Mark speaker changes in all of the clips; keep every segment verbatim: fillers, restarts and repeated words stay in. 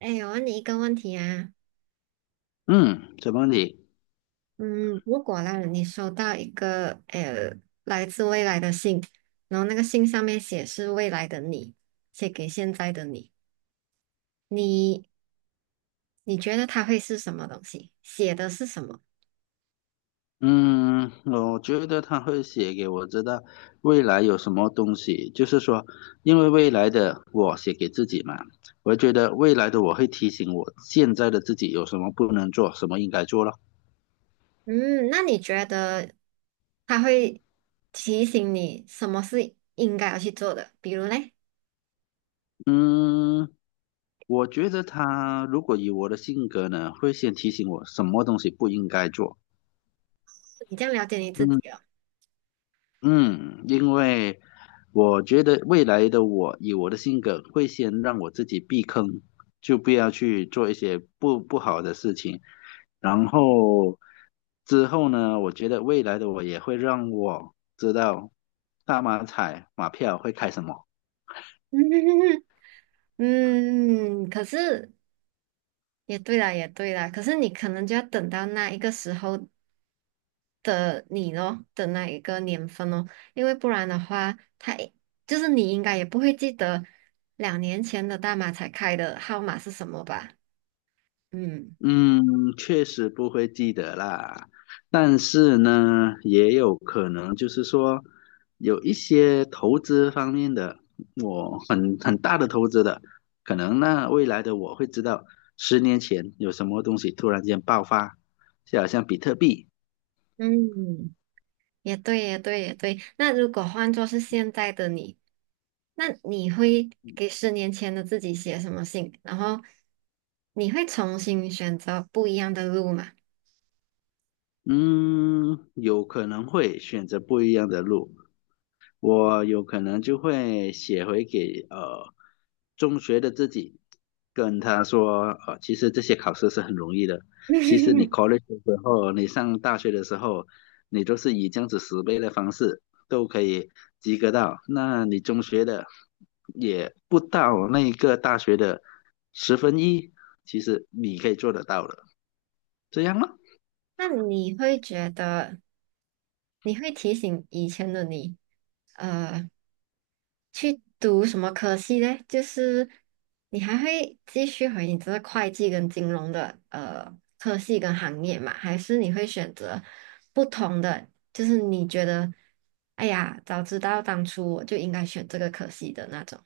Speaker 1: 哎，我问你一个问题啊，
Speaker 2: 嗯，什么你？
Speaker 1: 嗯，如果啦，你收到一个呃来自未来的信，然后那个信上面写是未来的你，写给现在的你，你你觉得它会是什么东西？写的是什么？
Speaker 2: 嗯，我觉得他会写给我知道未来有什么东西，就是说，因为未来的我写给自己嘛，我觉得未来的我会提醒我现在的自己有什么不能做，什么应该做了。
Speaker 1: 嗯，那你觉得它会提醒你什么是应该要去做的？比如嘞，
Speaker 2: 嗯，我觉得他如果以我的性格呢，会先提醒我什么东西不应该做。
Speaker 1: 你这样了解你自己
Speaker 2: 嗯。
Speaker 1: 哦。
Speaker 2: 嗯，因为我觉得未来的我以我的性格会先让我自己避坑，就不要去做一些不不好的事情。然后之后呢，我觉得未来的我也会让我知道大马彩马票会开什么。
Speaker 1: 嗯，可是也对啦，也对啦，可是你可能就要等到那一个时候，的你咯的那一个年份哦，因为不然的话，他就是你应该也不会记得两年前的大马才开的号码是什么吧？嗯
Speaker 2: 嗯，确实不会记得啦，但是呢，也有可能就是说，有一些投资方面的，我很很大的投资的，可能那未来的我会知道，十年前有什么东西突然间爆发，就好像比特币。
Speaker 1: 嗯，也对，也对，也对。那如果换作是现在的你，那你会给十年前的自己写什么信？然后你会重新选择不一样的路吗？
Speaker 2: 嗯，有可能会选择不一样的路，我有可能就会写回给呃中学的自己，跟他说，呃，其实这些考试是很容易的。其实你 college 的时候，你上大学的时候，你都是以这样子十倍的方式都可以及格到。那你中学的也不到那一个大学的十分一，其实你可以做得到的，这样吗？
Speaker 1: 那你会觉得，你会提醒以前的你？呃。去读什么科系嘞？就是你还会继续回你这个会计跟金融的呃科系跟行业嘛？还是你会选择不同的？就是你觉得，哎呀，早知道当初我就应该选这个科系的那种。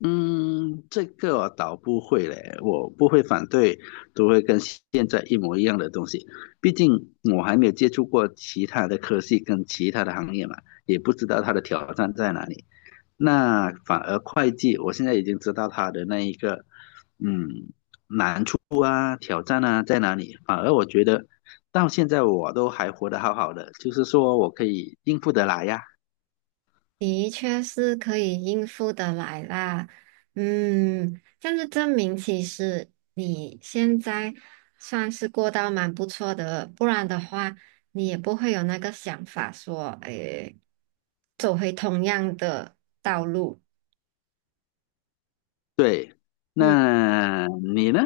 Speaker 2: 嗯，这个我倒不会嘞，我不会反对都会跟现在一模一样的东西，毕竟我还没有接触过其他的科技跟其他的行业嘛，也不知道它的挑战在哪里。那反而会计，我现在已经知道它的那一个，嗯，难处啊、挑战啊在哪里。反而我觉得到现在我都还活得好好的，就是说我可以应付得来呀。
Speaker 1: 的确是可以应付得来啦，嗯，这样就证明其实你现在算是过到蛮不错的，不然的话你也不会有那个想法说，诶，走回同样的道路。
Speaker 2: 对，
Speaker 1: 嗯，
Speaker 2: 那你呢？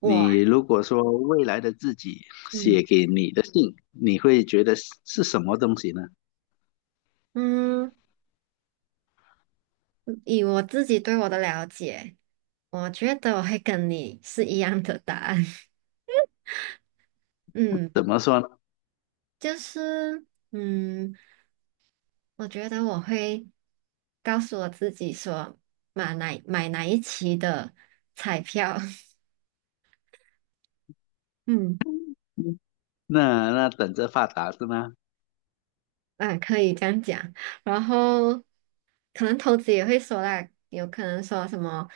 Speaker 1: 我，
Speaker 2: 你如果说未来的自己写
Speaker 1: 嗯
Speaker 2: 给你的信，你会觉得是是什么东西呢？
Speaker 1: 嗯，以我自己对我的了解，我觉得我会跟你是一样的答案。嗯，
Speaker 2: 怎么说呢？
Speaker 1: 就是，嗯。我觉得我会告诉我自己说，买哪买哪一期的彩票，嗯，
Speaker 2: 嗯，那那等着发达是吗？
Speaker 1: 啊，可以这样讲。然后可能投资也会说啦，有可能说什么，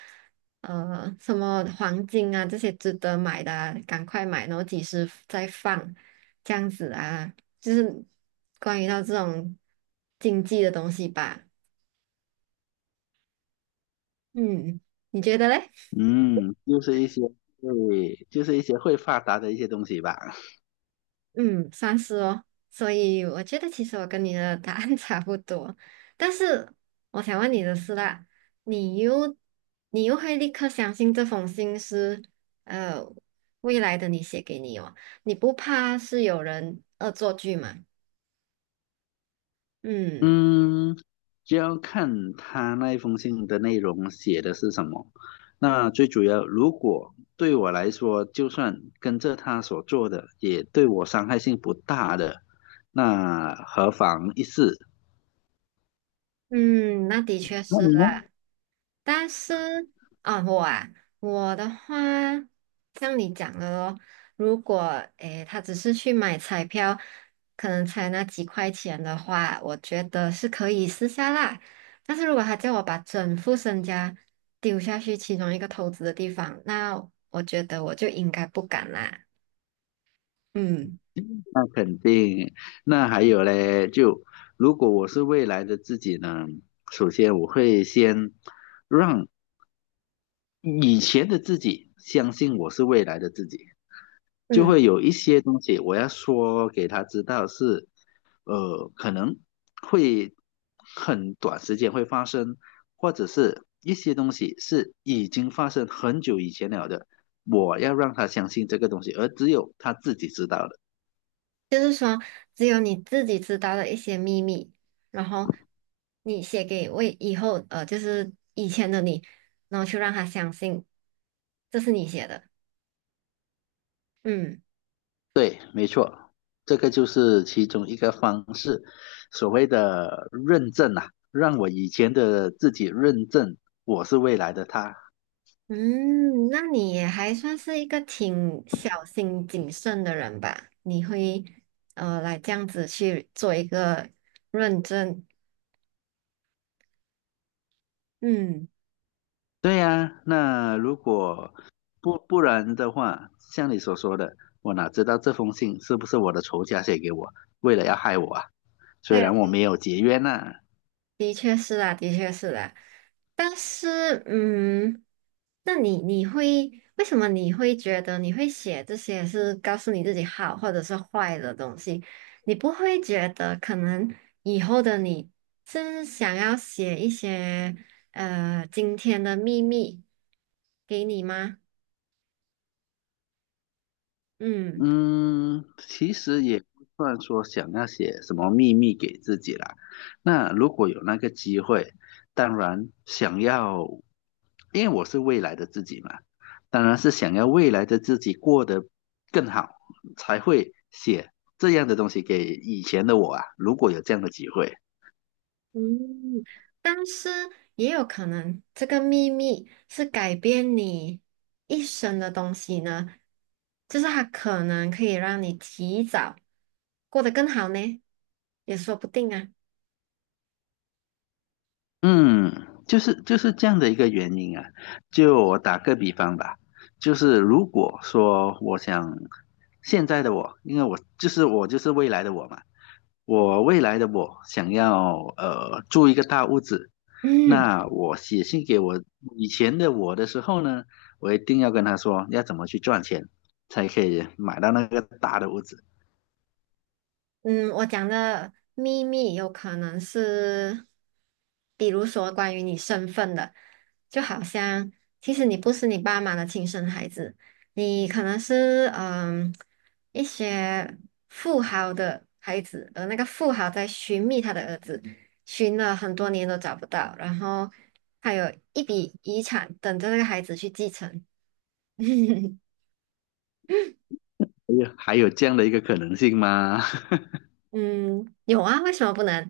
Speaker 1: 呃，什么黄金啊这些值得买的啊赶快买，然后几时再放，这样子啊，就是关于到这种经济的东西吧。嗯，你觉得嘞？
Speaker 2: 嗯，就是一些对，就是一些会发达的一些东西吧。
Speaker 1: 嗯，算是哦。所以我觉得其实我跟你的答案 差不多，但是我想问你的是啦，你又你又会立刻相信这封信是呃未来的你写给你哦？你不怕是有人恶作剧吗？嗯
Speaker 2: 嗯，就要看他那一封信的内容写的是什么。那最主要，如果对我来说，就算跟着他所做的，也对我伤害性不大的，那何妨一试？
Speaker 1: 嗯，那的确
Speaker 2: 那
Speaker 1: 是
Speaker 2: 你呢？
Speaker 1: 啦。但是啊，我啊，我的话，像你讲的咯，如果诶，他只是去买彩票，可能才那几块钱的话，我觉得是可以试下啦。但是如果他叫我把整副身家丢下去其中一个投资的地方，那我觉得我就应该不敢啦。嗯。
Speaker 2: 那肯定，那还有嘞，就如果我是未来的自己呢，首先我会先让以前的自己相信我是未来的自己，就
Speaker 1: 嗯。
Speaker 2: 会有一些东西我要说给他知道是，呃，可能会很短时间会发生，或者是一些东西是已经发生很久以前了的，我要让他相信这个东西，而只有他自己知道的。
Speaker 1: 就是说，只有你自己知道的一些秘密，然后你写给为以后呃，就是以前的你，然后去让他相信这是你写的。嗯
Speaker 2: 对，没错，这个就是其中一个方式，所谓的认证啊，让我以前的自己认证我是未来的他。
Speaker 1: 嗯，那你也还算是一个挺小心谨慎的人吧？你会呃来这样子去做一个认证？嗯，
Speaker 2: 对呀，那如果不不然的话，像你所说的，我哪知道这封信是不是我的仇家写给我，为了要害我啊？虽
Speaker 1: 对。
Speaker 2: 然我没有结冤呐、
Speaker 1: 的确是啦，的确是啦。但是，嗯，那你你会为什么你会觉得你会写这些是告诉你自己好或者是坏的东西？你不会觉得可能以后的你是想要写一些呃今天的秘密给你吗？嗯。
Speaker 2: 嗯，其实也不算说想要写什么秘密给自己啦。那如果有那个机会，当然想要，因为我是未来的自己嘛，当然是想要未来的自己过得更好，才会写这样的东西给以前的我啊。如果有这样的机会，
Speaker 1: 嗯，但是也有可能这个秘密是改变你一生的东西呢，就是它可能可以让你提早过得更好呢，也说不定啊。
Speaker 2: 嗯，就是就是这样的一个原因啊。就我打个比方吧，就是如果说我想现在的我，因为我就是我就是未来的我嘛，我未来的我想要呃住一个大屋子，
Speaker 1: 嗯。
Speaker 2: 那我写信给我以前的我的时候呢，我一定要跟他说要怎么去赚钱才可以买到那个大的屋子。
Speaker 1: 嗯，我讲的秘密有可能是，比如说关于你身份的，就好像其实你不是你爸妈的亲生孩子，你可能是嗯一些富豪的孩子，而那个富豪在寻觅他的儿子，寻了很多年都找不到，然后还有一笔遗产等着那个孩子去继承。
Speaker 2: 哎呀，还有这样的一个可能性吗？
Speaker 1: 嗯，有啊，为什么不能？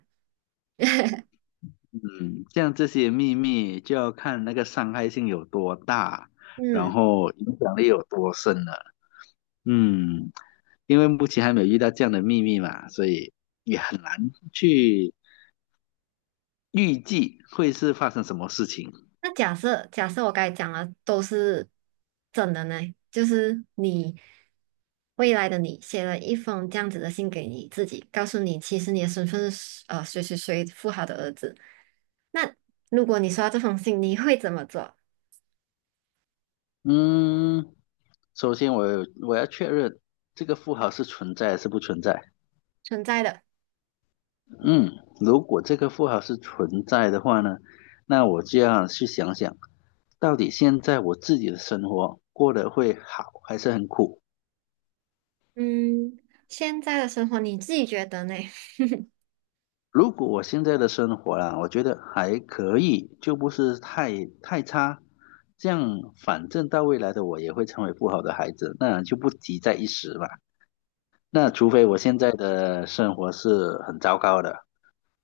Speaker 2: 嗯，像这些秘密就要看那个伤害性有多大，然
Speaker 1: 嗯。
Speaker 2: 后影响力有多深了。嗯，因为目前还没有遇到这样的秘密嘛，所以也很难去预计会是发生什么事情。
Speaker 1: 那假设假设我刚才讲的都是真的呢，就是你未来的你写了一封这样子的信给你自己，告诉你其实你的身份是呃谁谁谁富豪的儿子。那如果你收到这封信，你会怎么做？
Speaker 2: 嗯，首先我有我要确认这个富豪是存在还是不存在。
Speaker 1: 存在的，
Speaker 2: 嗯，如果这个富豪是存在的话呢，那我就要去想想，到底现在我自己的生活过得会好还是很苦。
Speaker 1: 嗯，现在的生活你自己觉得呢？
Speaker 2: 如果我现在的生活啦，我觉得还可以，就不是太太差。这样，反正到未来的我也会成为不好的孩子，那就不急在一时嘛。那除非我现在的生活是很糟糕的，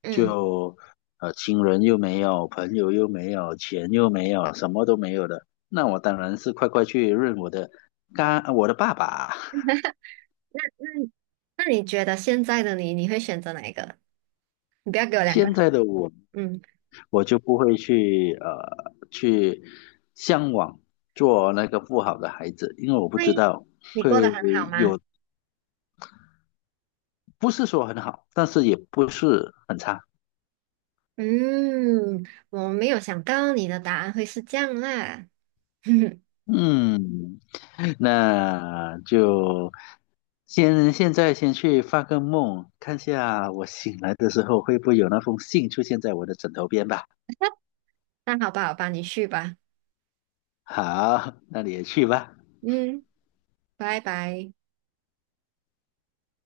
Speaker 1: 嗯，
Speaker 2: 就呃亲人又没有，朋友又没有，钱又没有，什么都没有的，那我当然是快快去认我的干我的爸爸。
Speaker 1: 那那你觉得现在的你，你会选择哪一个？你不要给我两个，
Speaker 2: 现在的我
Speaker 1: 嗯，
Speaker 2: 我就不会去呃去向往做那个不好的孩子，因为我不知
Speaker 1: 会，
Speaker 2: 道
Speaker 1: 你过
Speaker 2: 会
Speaker 1: 得很好吗？
Speaker 2: 有，不是说很好，但是也不是很差。
Speaker 1: 嗯，我没有想到你的答案会是这样啦。
Speaker 2: 嗯，那就先现在先去发个梦，看下我醒来的时候会不会有那封信出现在我的枕头边吧。
Speaker 1: 那好吧，好吧，你去吧。
Speaker 2: 好，那你也去吧。
Speaker 1: 嗯，拜拜。